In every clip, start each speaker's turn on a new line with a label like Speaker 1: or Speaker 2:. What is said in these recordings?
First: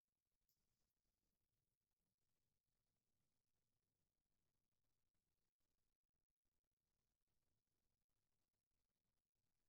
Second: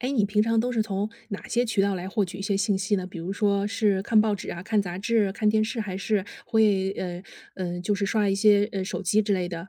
Speaker 1: 哎，你平常都是从哪些渠道来获取一些信息呢？比如说是看报纸啊、看杂志、看电视，还是会就是刷一些手机之类的？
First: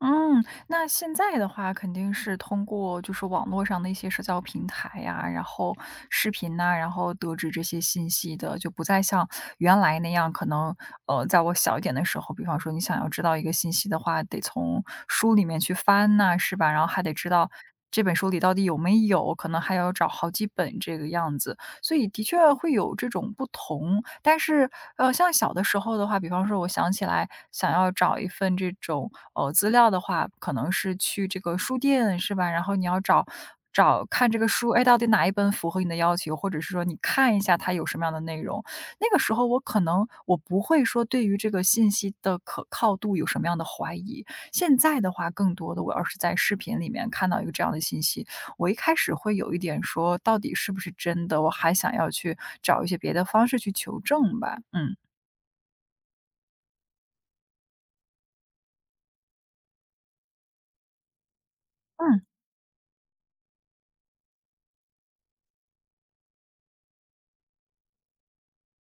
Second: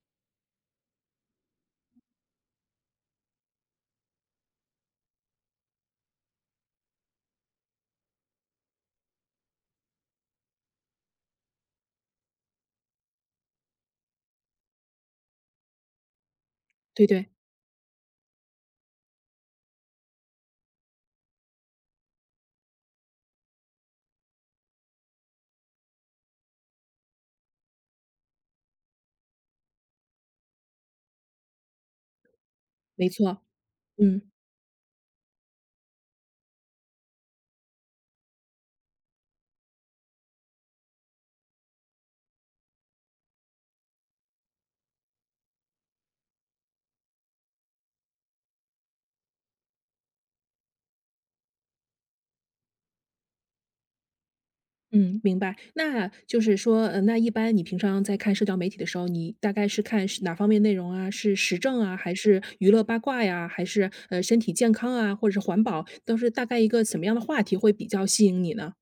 Speaker 2: 嗯，那现在的话肯定是通过就是网络上的一些社交平台呀，然后视频呐，然后得知这些信息的，就不再像原来那样，可能在我小一点的时候，比方说你想要知道一个信息的话，得从书里面去翻呐，是吧？然后还
Speaker 1: 对
Speaker 2: 得知
Speaker 1: 对，
Speaker 2: 道这本书里到底有没有，可能还要找好几本这个样子。所以的确会有这种不同。但是，像小的时候的话，比方说我想起来想要找一份这种，资料的话，可能是去这个书店，是吧？然后你要
Speaker 1: 没
Speaker 2: 找
Speaker 1: 错，
Speaker 2: 找
Speaker 1: 嗯
Speaker 2: 看这个书，哎，到底哪一本符合你的要求，或者是说你看一下它有什么样的内容。那个时候我可能不会说对于这个信息的可靠度有什么样的怀疑。现在的话，更多的我要是在视频里面看到一个这样的信息，我一开始会有一点说，到底是不是真的，我还想要去找一些别的方式去求证吧。嗯。
Speaker 1: 嗯，明白。那就是说，那一般你平常在看社交媒体的时候，你大概是看是哪方面内容啊？是时政啊，还
Speaker 2: 嗯，
Speaker 1: 是娱乐八卦呀，还是身体健康啊，或者是环保？都是大概一个什么样的话题会比较吸引你呢？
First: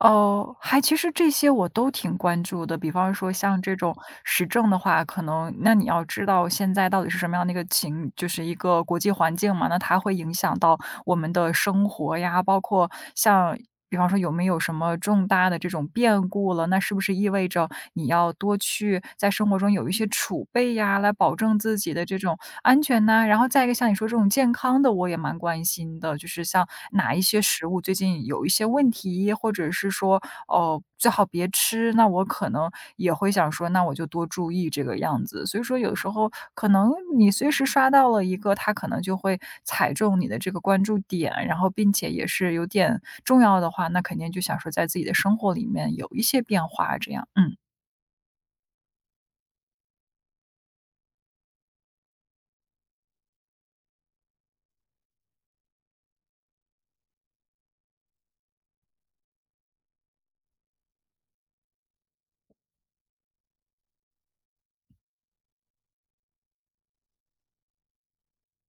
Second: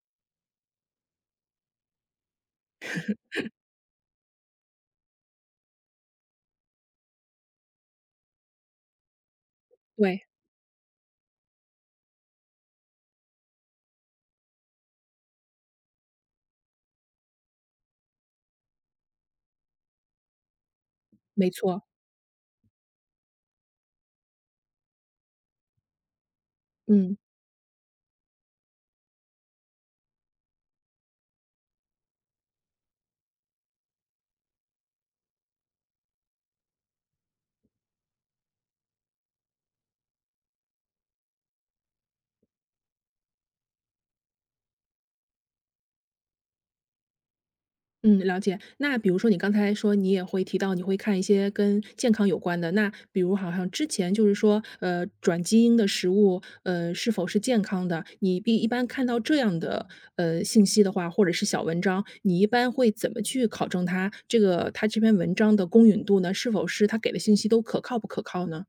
Speaker 2: 哦，还其实这些我都挺关注的，比方说像这种时政的话，可能那你要知道现在到底是什么样的一个情就是一个国际环境嘛，那它会
Speaker 1: 对，
Speaker 2: 影响到我们的生活呀，包括像比方说有没有什么重大的这种变故了，那是不是意味着你要多去在生活中有一些储备呀，来保
Speaker 1: 没
Speaker 2: 证自
Speaker 1: 错，
Speaker 2: 己的这种安全呐。然后再一个像你说这种健康的，我也蛮关心的，就是像哪
Speaker 1: 嗯。
Speaker 2: 一些食物最近有一些问题，或者是说哦，最好别吃，那我可能也会想说，那我就多注意这个样子。所以说有时候可能你随时刷到了一个，他可能就会踩中你的这个关注点，然后并且也是有点重要的话，那肯定就想说在自己的生活里面有一些变化这样，嗯。
Speaker 1: 嗯，了解。那比如说你刚才说你也会提到你会看一些跟健康有关的，那比如好像之前就是说，转基因的食物，是否是健康的？你必一般看到这样的信息的话，或者是小文章，你一般会怎么去考证它这篇文章的公允度呢？是否是它给的信息都可靠不可靠呢？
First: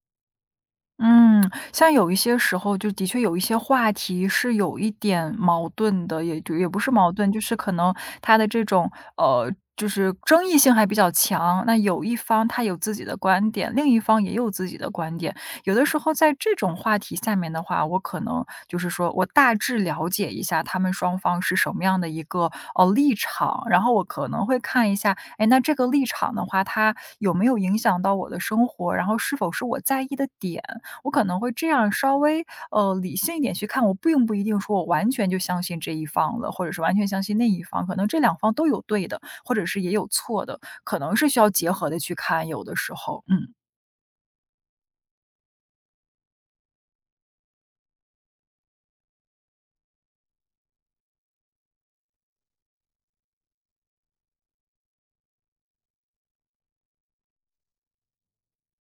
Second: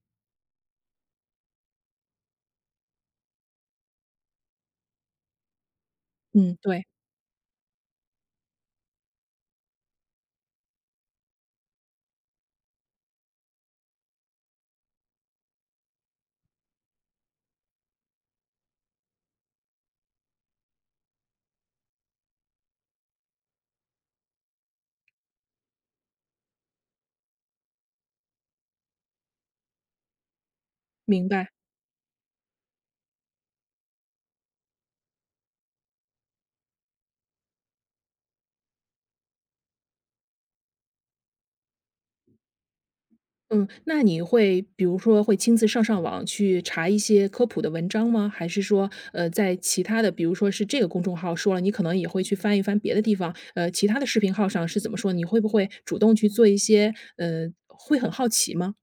Speaker 2: 嗯，像有一些时候就的确有一些话题是有一点矛盾的，
Speaker 1: 嗯，
Speaker 2: 也不
Speaker 1: 对，
Speaker 2: 是矛盾，就是可能它的这种就是争议性还比较强。那有一方他有自己的观点，另一方也有自己的观点。有的时候在这种话题下面的话，我可能就是说我大致了解一下他们双方是什么样的一个立场，然后我可能会看一下，哎，那这个立场的话，它有没有影响到我的生活，然后是否是我在意的点。我可
Speaker 1: 明
Speaker 2: 能会
Speaker 1: 白。
Speaker 2: 这样稍微理性一点去看，我并不一定说我完全就相信这一方了，或者是完全相信那一方，可能这两方都有对的，或者是也有错的，可能是需要结合的去看，有的时候，嗯。
Speaker 1: 嗯，那你会比如说会亲自上网去查一些科普的文章吗？还是说，在其他的，比如说是这个公众号说了，你可能也会去翻一翻别的地方，其他的视频号上是怎么说？你会不会主动去做一些，会很好奇吗？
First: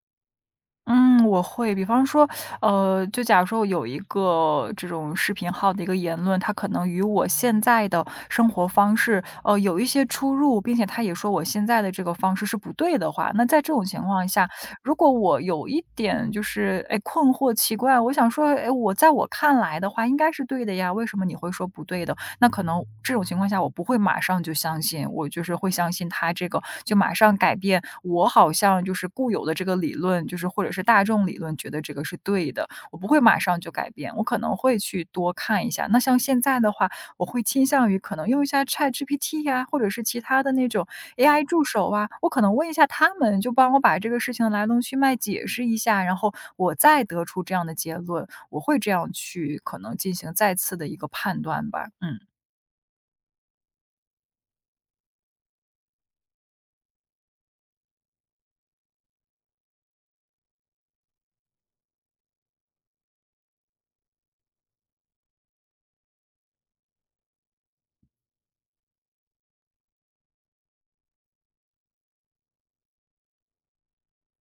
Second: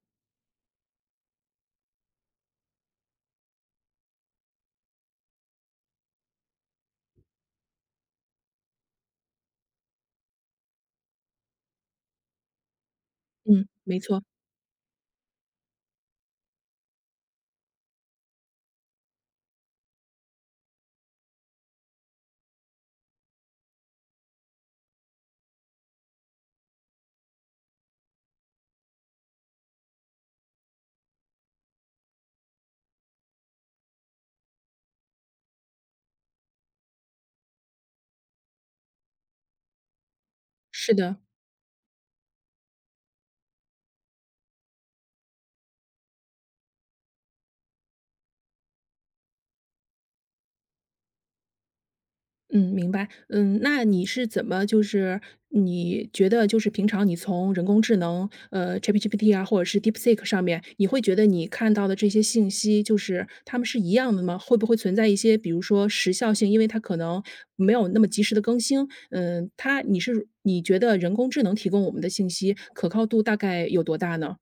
Speaker 2: 嗯，我会，比方说，就假如说有一个这种视频号的一个言论，它可能与我现在的生活方式，有一些出入，并且他也说我现在的这个方式是不对的话，那在
Speaker 1: 嗯，
Speaker 2: 这种
Speaker 1: 没
Speaker 2: 情
Speaker 1: 错，
Speaker 2: 况下，如果我有一点就是哎困惑、奇怪，我想说，哎，我在我看来的话应该是对的呀，为什么你会说不对的？那可能这种情况下，我不会马上就相信，我就是会相信他这个就马上改变我好像就是固有的这个理论，或者是大众理论觉得这个是对的，我不会马上就改变，我可能会去多看一下。那像现在的话，我会倾向于可能用一下 ChatGPT 呀、或者是其他的那种
Speaker 1: 是的。
Speaker 2: AI 助手啊，我可能问一下他们，就帮我把这个事情的来龙去脉解释一下，然后我再得出这样的结论，我会这样去可能进行再次的一个判断吧。嗯。
Speaker 1: 嗯，明白。嗯，那你是怎么你觉得就是平常你从人工智能，ChatGPT 啊，或者是 DeepSeek 上面，你会觉得你看到的这些信息，就是它们是一样的吗？会不会存在一些比如说时效性，因为它可能没有那么及时的更新，嗯，它你是你觉得人工智能提供我们的信息可靠度大概有多大呢？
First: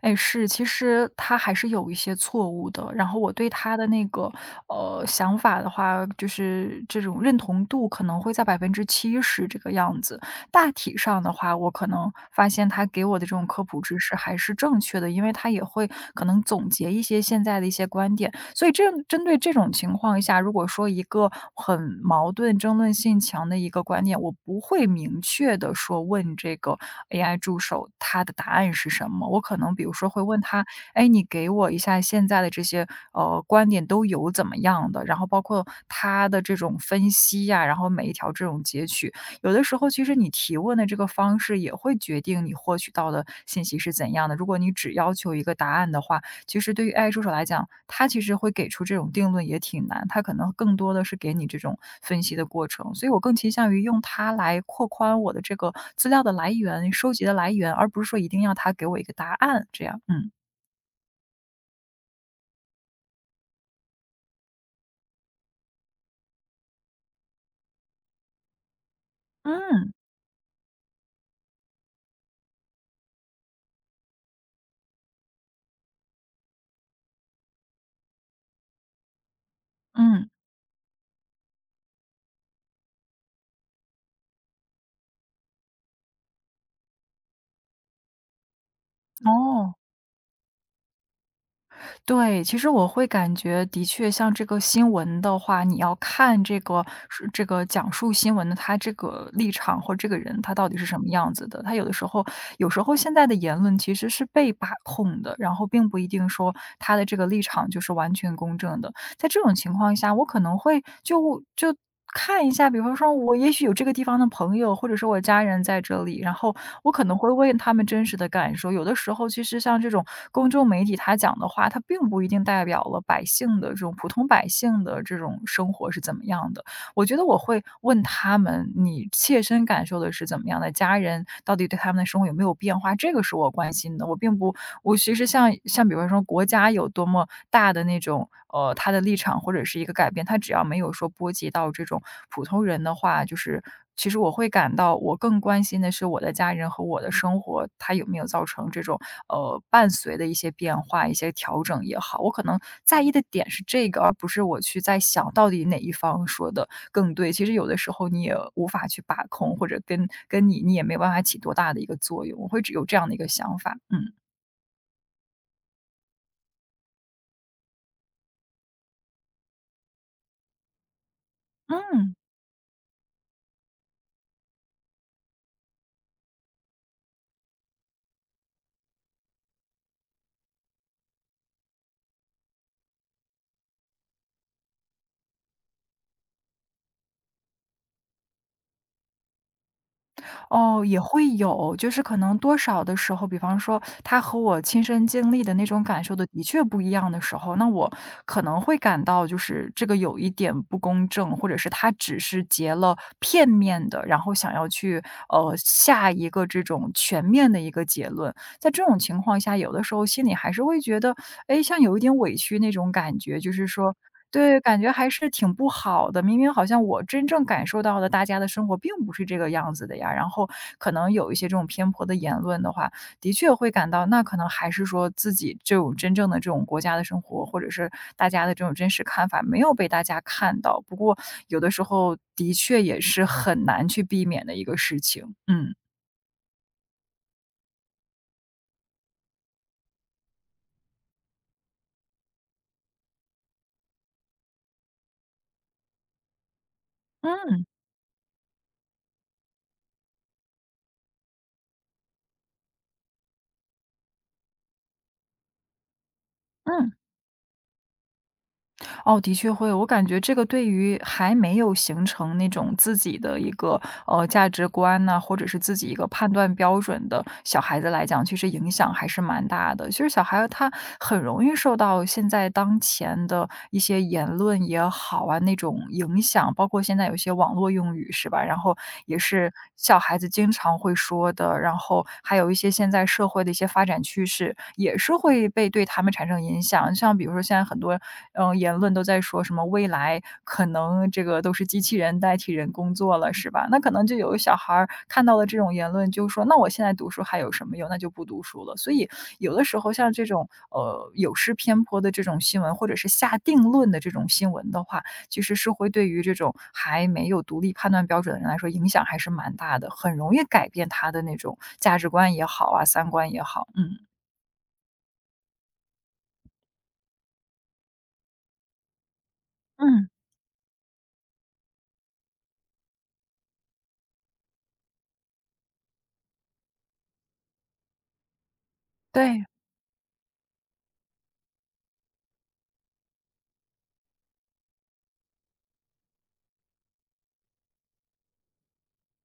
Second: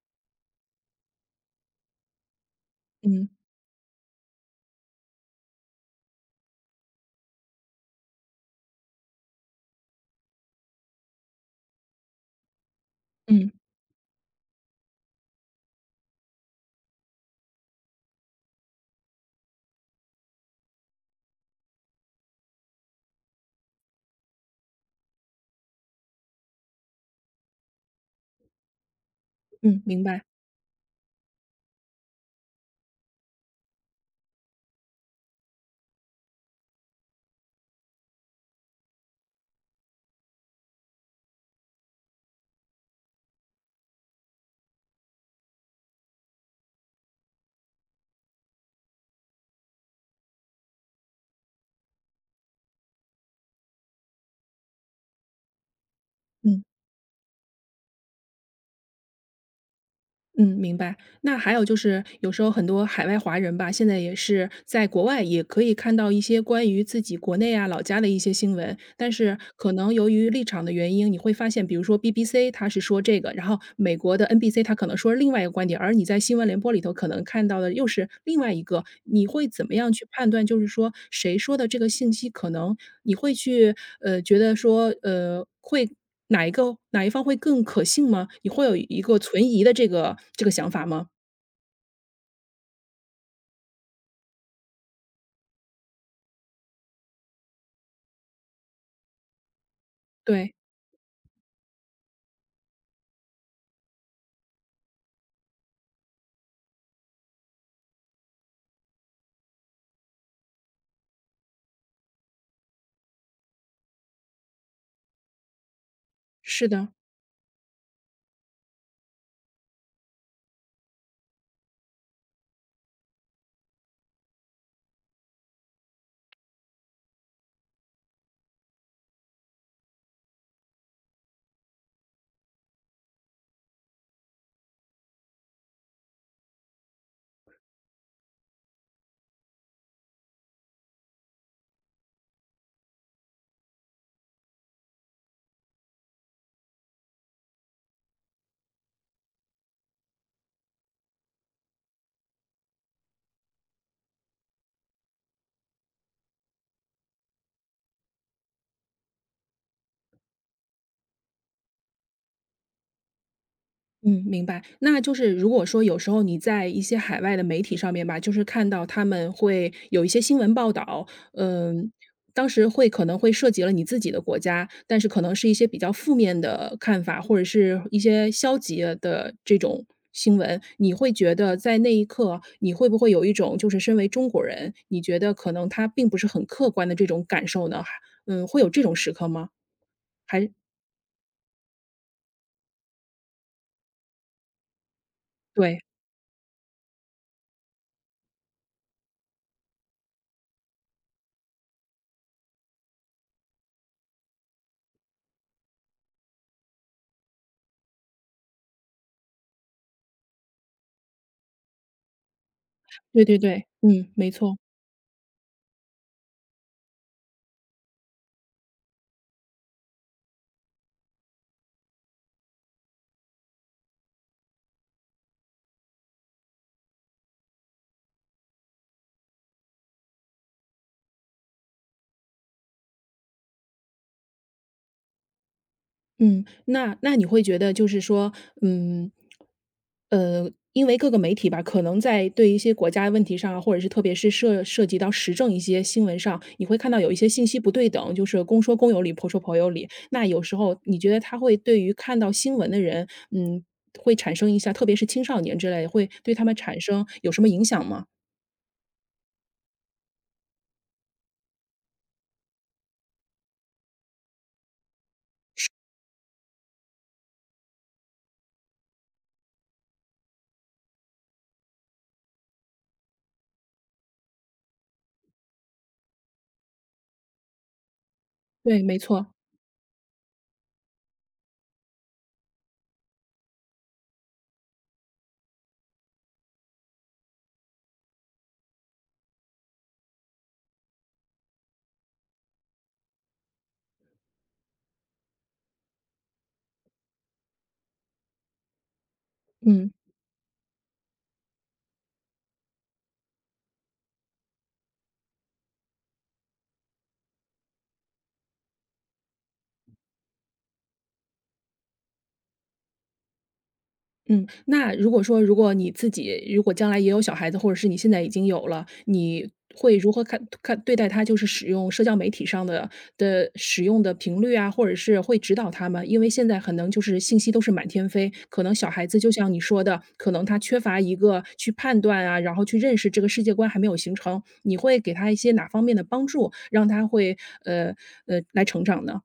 Speaker 2: 哎，是，其实他还是有一些错误的。然后
Speaker 1: 嗯，
Speaker 2: 我对他的那个想法的话，就是这种认同度可能会在70%这个样子。大体上的话，我可能发现他给我的这种
Speaker 1: 嗯，
Speaker 2: 科普知识还是正确的，因为他也会可能总结一些现在的一些观点。所以这针对这种情况下，如果说一个很矛盾、争论性强的一个观点，我不会明确的说问这个 AI 助手它的答案是什么。我可能比
Speaker 1: 嗯，
Speaker 2: 如
Speaker 1: 明
Speaker 2: 说会
Speaker 1: 白，
Speaker 2: 问他，哎，你给我一下现在的这些观点都有怎么样的，然后包括他的这种分析呀、然后每一条这种截取，有的时候其实你提问的这个方式也会决定你获取到的信息是怎样的。如果你只要求一个答案的话，其实对于 AI 助手来讲，它其实会给出这种定论也挺难，它可能更多的是给你这种分析的过程。所以我更倾向于用它来扩宽我的这个资料的来
Speaker 1: 嗯，
Speaker 2: 源、收集的来源，而不是说一定要它给我一个答案这样。嗯，
Speaker 1: 嗯，明白。那还有就是有时候很多海外华人吧，现在也是在国外也可以看到一些关于自己国内啊、老家的一些新闻，但是可
Speaker 2: 嗯，
Speaker 1: 能由于立场的原因，你会发现，比如说 BBC 它是说这个，然后美国的 NBC 它可能说另外一个观点，而你在新闻联播里头可能看到的又是另外一个，你会怎么样去
Speaker 2: 嗯，
Speaker 1: 判断？就是说谁说的这个信息，可能你会去觉得说会。哪一个哪一方会更可信吗？你会有一个存疑的
Speaker 2: 哦。
Speaker 1: 这个想法吗？
Speaker 2: 对，其实我会感觉的确像这个新闻的话，你要看这个是这个讲述新闻的他这个立场或这个人他
Speaker 1: 对，
Speaker 2: 到底是什么样子的。他有的时候有时候现在的言论其实是被把控的，然后并不一定说他的这个立场就是完全公正的。在这种情况下，我可能会就看一下，比方说我也许有这个地方的朋友，或者说我家人在这里，然后
Speaker 1: 是
Speaker 2: 我
Speaker 1: 的，
Speaker 2: 可能会问他们真实的感受。有的时候，其实像这种公众媒体他讲的话，它并不一定代表了百姓的这种普通百姓的这种生活是怎么样的。我觉得我会问他们，你切身感受的是怎么样的？家人到底对他们的生活有没有变化？这个是我关心的。我并不我其实像比方说国家有多么大的那种，他的立场或者是一个改变，他只要没有说波及到这种普通人的话，就是其实我会感到我更关心的是我的家人和我的生活，他有没有造成这种，伴随的一些变化、一些调整也好，我可能在意的点是这个，而不是我去在想到底哪一方说的更对。其实有的时候你也无法去把控，或者跟你也没有办法起多大的一个作用，我会只有这样的一个想法，嗯。
Speaker 1: 嗯，明白。那就是如果说有时候你在一些海外的媒体上面吧，就是看到他们会有一些新闻报道，嗯，
Speaker 2: 嗯，
Speaker 1: 当时会可能会涉及了你自己的国家，但是可能是一些比较负面的看法，或者是一些消极的这种新闻，你会觉得在那一刻，你会不会有一种就是身为中国人，你觉得可能他并不是很客观的这种感受呢？嗯，会有这种时刻吗？还
Speaker 2: 哦，也会有，就是可能多少的时候，比方说他和我亲身经历的那
Speaker 1: 对，
Speaker 2: 种感受的的确不一样的时候，那我可能会感到就是这个有一点不公正，或者是他只是截了片面的，然后想要去下一个这种全面的一个结论。在这种情况下，有的时候心里还是会觉得，哎，像有一点委屈那种感
Speaker 1: 对
Speaker 2: 觉，
Speaker 1: 对
Speaker 2: 就是
Speaker 1: 对，
Speaker 2: 说
Speaker 1: 嗯，没
Speaker 2: 对，
Speaker 1: 错。
Speaker 2: 感觉还是挺不好的。明明好像我真正感受到的大家的生活并不是这个样子的呀，然后可能有一些这种偏颇的言论的话，的确会感到那可能还是说自己这种真正的这种国家的生活，或者是大家的这种真实看法没有被大家看到。不过有的时候的确也是很难去避免的一个事情。嗯，
Speaker 1: 嗯，那那你会觉得就是说，嗯，因为各个媒体吧，可能在对一些国家问题上啊，或者是特别是涉及到时政一些新闻上，你会看到有一些信息
Speaker 2: 嗯，
Speaker 1: 不对等，就是公说公有理，婆说婆有理。那有时候你觉得他会对于看到新闻的人，嗯，会产生一下，特别是青少年之类，会对他们产
Speaker 2: 嗯。
Speaker 1: 生有什么影响吗？
Speaker 2: 哦，的确会有我感觉这个对于还没有形成那种自己的一个价值观呐、或者是自己一个判断标准的小孩子来讲，其实影响还是蛮大的。其实小孩他很容易受到现在当前的一些言论也好啊那种影响，包括现在有些网络用语是吧？然后
Speaker 1: 对，没
Speaker 2: 也
Speaker 1: 错，
Speaker 2: 是小孩子经常会说的，然后还有一些现在社会的一些发展趋势，也是会被对他们产生影响。像比如说现在很多嗯，言论都在说什么未来可能这个都是机器人代替人工作了，是吧？那可能就有小孩儿看到了这种言论，就说：“那我现在读书还有什么用？那就不读书了。”所以有的时
Speaker 1: 嗯。
Speaker 2: 候像这种有失偏颇的这种新闻，或者是下定论的这种新闻的话，其实是会对于这种还没有独立判断标准的人来说，影响还是蛮大的，很容易改变他的那种价值观也好啊，三观也好。嗯
Speaker 1: 嗯，那如果说如果你自己如果将来也有小孩子，或者是你现在已经有了，你会
Speaker 2: 嗯，
Speaker 1: 如何看对待他就是使用社交媒体上的的使用的频率啊，或者是会指导他们？因为现在可能就是信息都是满天飞，可能小孩子就
Speaker 2: 对。
Speaker 1: 像你说的，可能他缺乏一个去判断啊，然后去认识这个世界观还没有形成，你会给他一些哪方面的帮助，让他会呃来成长呢？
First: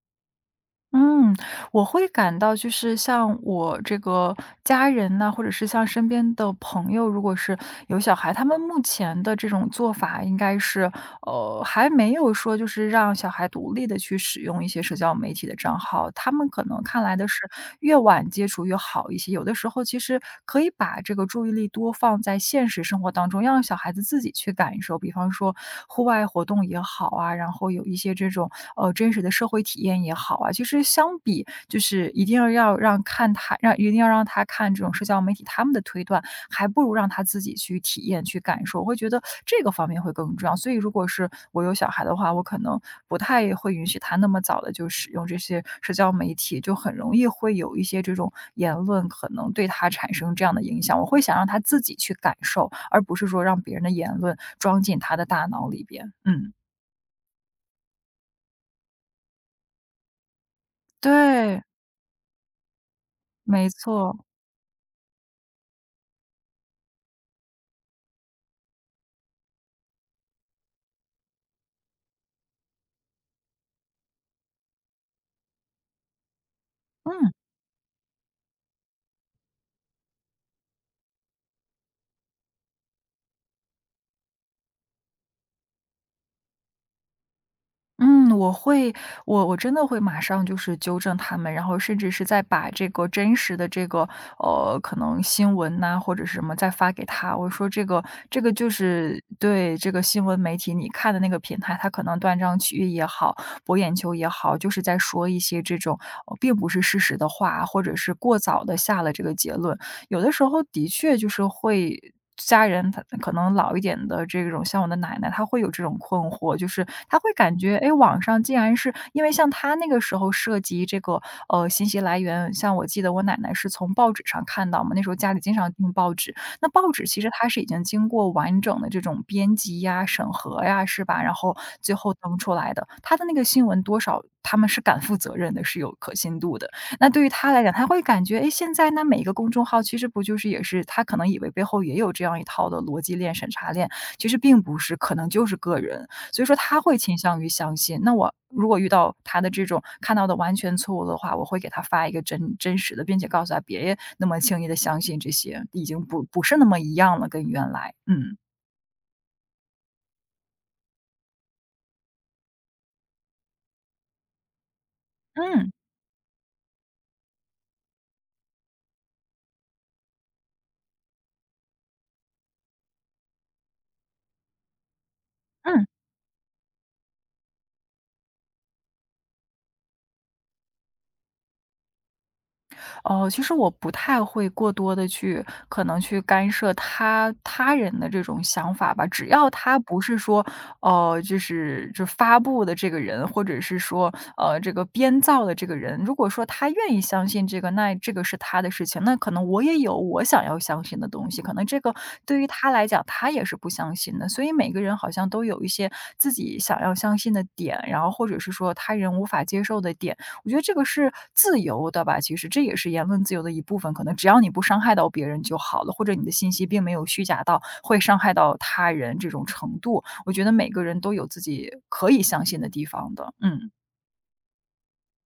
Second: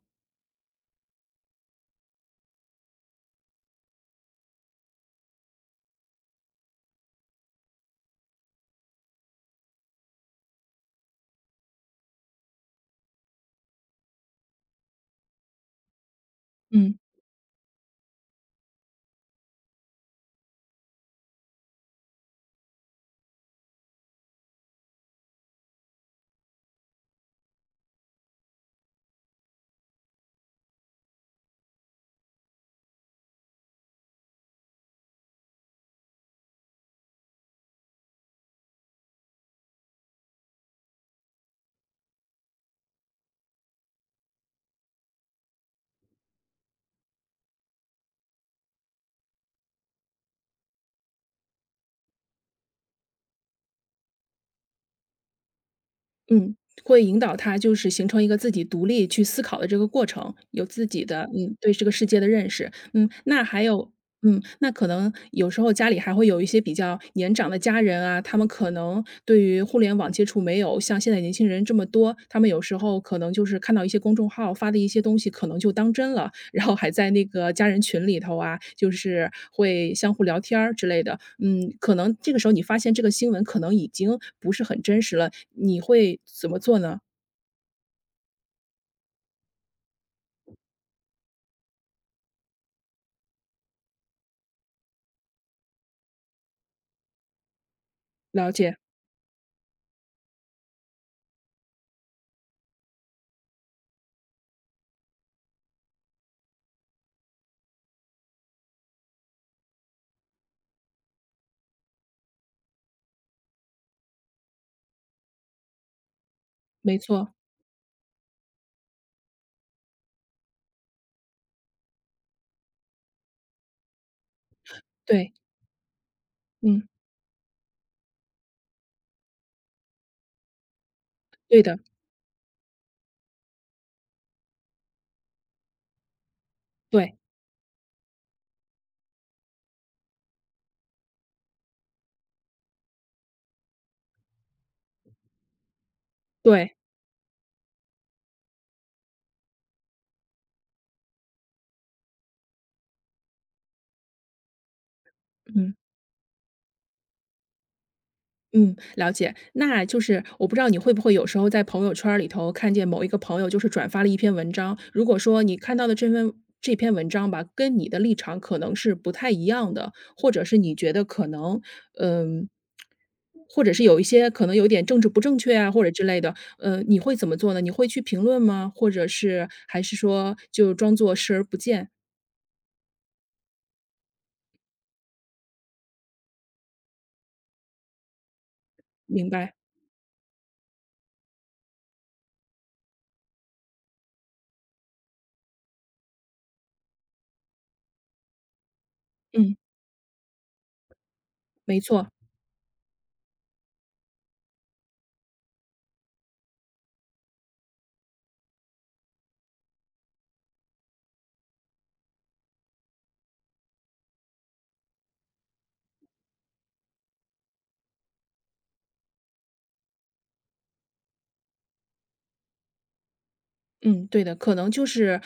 Speaker 2: 嗯，我会感到就是像我这个家人呐，或者是像身边的朋友，如果是有小孩，他们目前的这种做法应该是，还没有说就是让小孩独立的去使用一些社交媒体的账号，他们可能
Speaker 1: 嗯。
Speaker 2: 看来的是越晚接触越好一些。有的时候其实可以把这个注意力多放在现实生活当中，让小孩子自己去感受，比方说户外活动也好啊，然后有一些这种，真实的社会体验也好啊，其实相比就是一定要让看他让一定要让他看这种社交媒体他们的推断，还不如让他自己去体验、去感受。我会觉得这个方面会更重要。所以如果是我有小孩的话，我可能不太会允许他那么早的就使用这些社交媒体，就很容易会有一些这种言论可能对他产生这样的影响。我会想让他自己去感受，而不是说让别人的言论装进他的大脑里边。嗯，
Speaker 1: 嗯，会引导他就是形成一个自己独立去思考的这个过程，有自己的，嗯，
Speaker 2: 对，
Speaker 1: 对这个世界的认识。嗯，那还
Speaker 2: 没
Speaker 1: 有
Speaker 2: 错，
Speaker 1: 嗯，那可能有时候家里还会有一些比较年长的家人啊，他们可能对于互联网接触没有像现在年轻人这么多，他们有时候可能就是看到一些公众号发的一些东西，可能就当真了，然后还在那
Speaker 2: 嗯。
Speaker 1: 个家人群里头啊，就是会相互聊天儿之类的。嗯，可能这个时候你发现这个新闻可能已经不是很真实了，你会怎么做呢？
Speaker 2: 嗯，我会，我真的会马上就是纠正他们，然后甚至是再把这个真实的可能新闻呐、或者是什么再发给他。我说这个这
Speaker 1: 了
Speaker 2: 个就
Speaker 1: 解，
Speaker 2: 是对这个新闻媒体你看的那个平台，他可能断章取义也好，博眼球也好，就是在说一些这种、并不是事实的话，或者是过早的下了这个结论。有的时候的确就是会家人他可能老一点的这种像我的奶奶，她会有这种困惑，就是
Speaker 1: 没
Speaker 2: 她会
Speaker 1: 错，
Speaker 2: 感觉，哎，网上竟然是因为像她那个时候涉及这个，信息来源，像我记得我奶奶是从报纸上看到嘛，那时候家
Speaker 1: 对，
Speaker 2: 里经常订报纸，那
Speaker 1: 嗯，
Speaker 2: 报纸其实它是已经经过完整的这种编辑呀、审核呀，是吧？然后
Speaker 1: 对的，
Speaker 2: 最后登出来的，它的那个新闻多少他们是敢负责任的，是有可信度的。那
Speaker 1: 对
Speaker 2: 对于他来讲，他会感觉，哎，现在那每一个公众号其实不就是也是他可能以为背后也有这样一套的逻辑链、审查链，其实并不是，可能就是个人。所以说
Speaker 1: 对，
Speaker 2: 他会倾向于相信，那我如果遇到他的这种看到的完全错误的话，我会给他发一个真真实的，并且告诉他别那么轻易的相信这些，
Speaker 1: 嗯。
Speaker 2: 已经不是那么一样了，跟原来。嗯，
Speaker 1: 嗯，了解。那就是我不知道你会不会有时候在朋友圈儿里头看见某一个朋友就是转发了一篇文章，如果说你
Speaker 2: 嗯，
Speaker 1: 看到的这篇文章吧，跟你的立场可能是不太一样的，或者是你觉得可能，嗯，或者是有一些可能有点政治不正确啊，或
Speaker 2: 嗯。
Speaker 1: 者之类的，你会怎么做呢？你会去评论吗？或者是还是说就装作视而不见？
Speaker 2: 哦，其实我不太会过多的去可能去干涉他人的这种想法吧，只
Speaker 1: 明
Speaker 2: 要
Speaker 1: 白，
Speaker 2: 他不是说，就是就发布的这个人，或者是说，这个编造的这个人，如果说他愿意相信这个，那这个是他的事情，那可能
Speaker 1: 嗯，
Speaker 2: 我也有我想要相信的东西，可能这
Speaker 1: 没
Speaker 2: 个
Speaker 1: 错。
Speaker 2: 对于他来讲，他也是不相信的，所以每个人好像都有一些自己想要相信的点，然后或者是说他人无法接受的点。我觉得这个是自由的吧，其实这也是言论自由的一部分，可能只要你不伤害到别人就好了，或者你的信息并没有虚假到会伤害到他人这种程度。我觉得每个人都有自己可以相信的地方的，嗯，
Speaker 1: 嗯，对的，可能就是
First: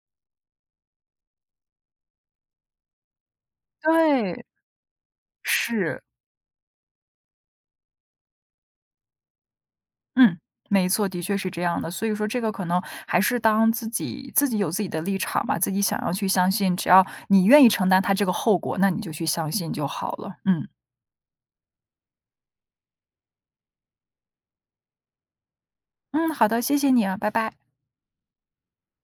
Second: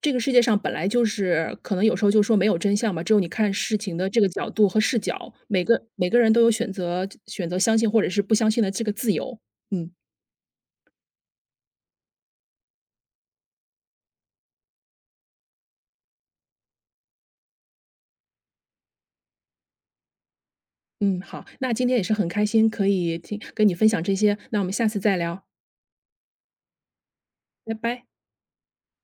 Speaker 1: 这个世界上本来就是可能有时候就说没有真相嘛，只有你看事情的这个
Speaker 2: 对，
Speaker 1: 角度和视角，每个
Speaker 2: 是，
Speaker 1: 每个人都有选择相信或者是不相信的这个自由。嗯
Speaker 2: 嗯，没错，的确是这样的。所以说这个可能还是当自己有自己的立场吧，自己想要去相信，只要你愿意承担他这个后果，那你就去相信就好了。嗯
Speaker 1: 嗯，好，那今天也是很开心可以听跟你分享这些，那我们下次再聊，
Speaker 2: 嗯，好的，谢谢你啊，拜拜。
Speaker 1: 拜拜。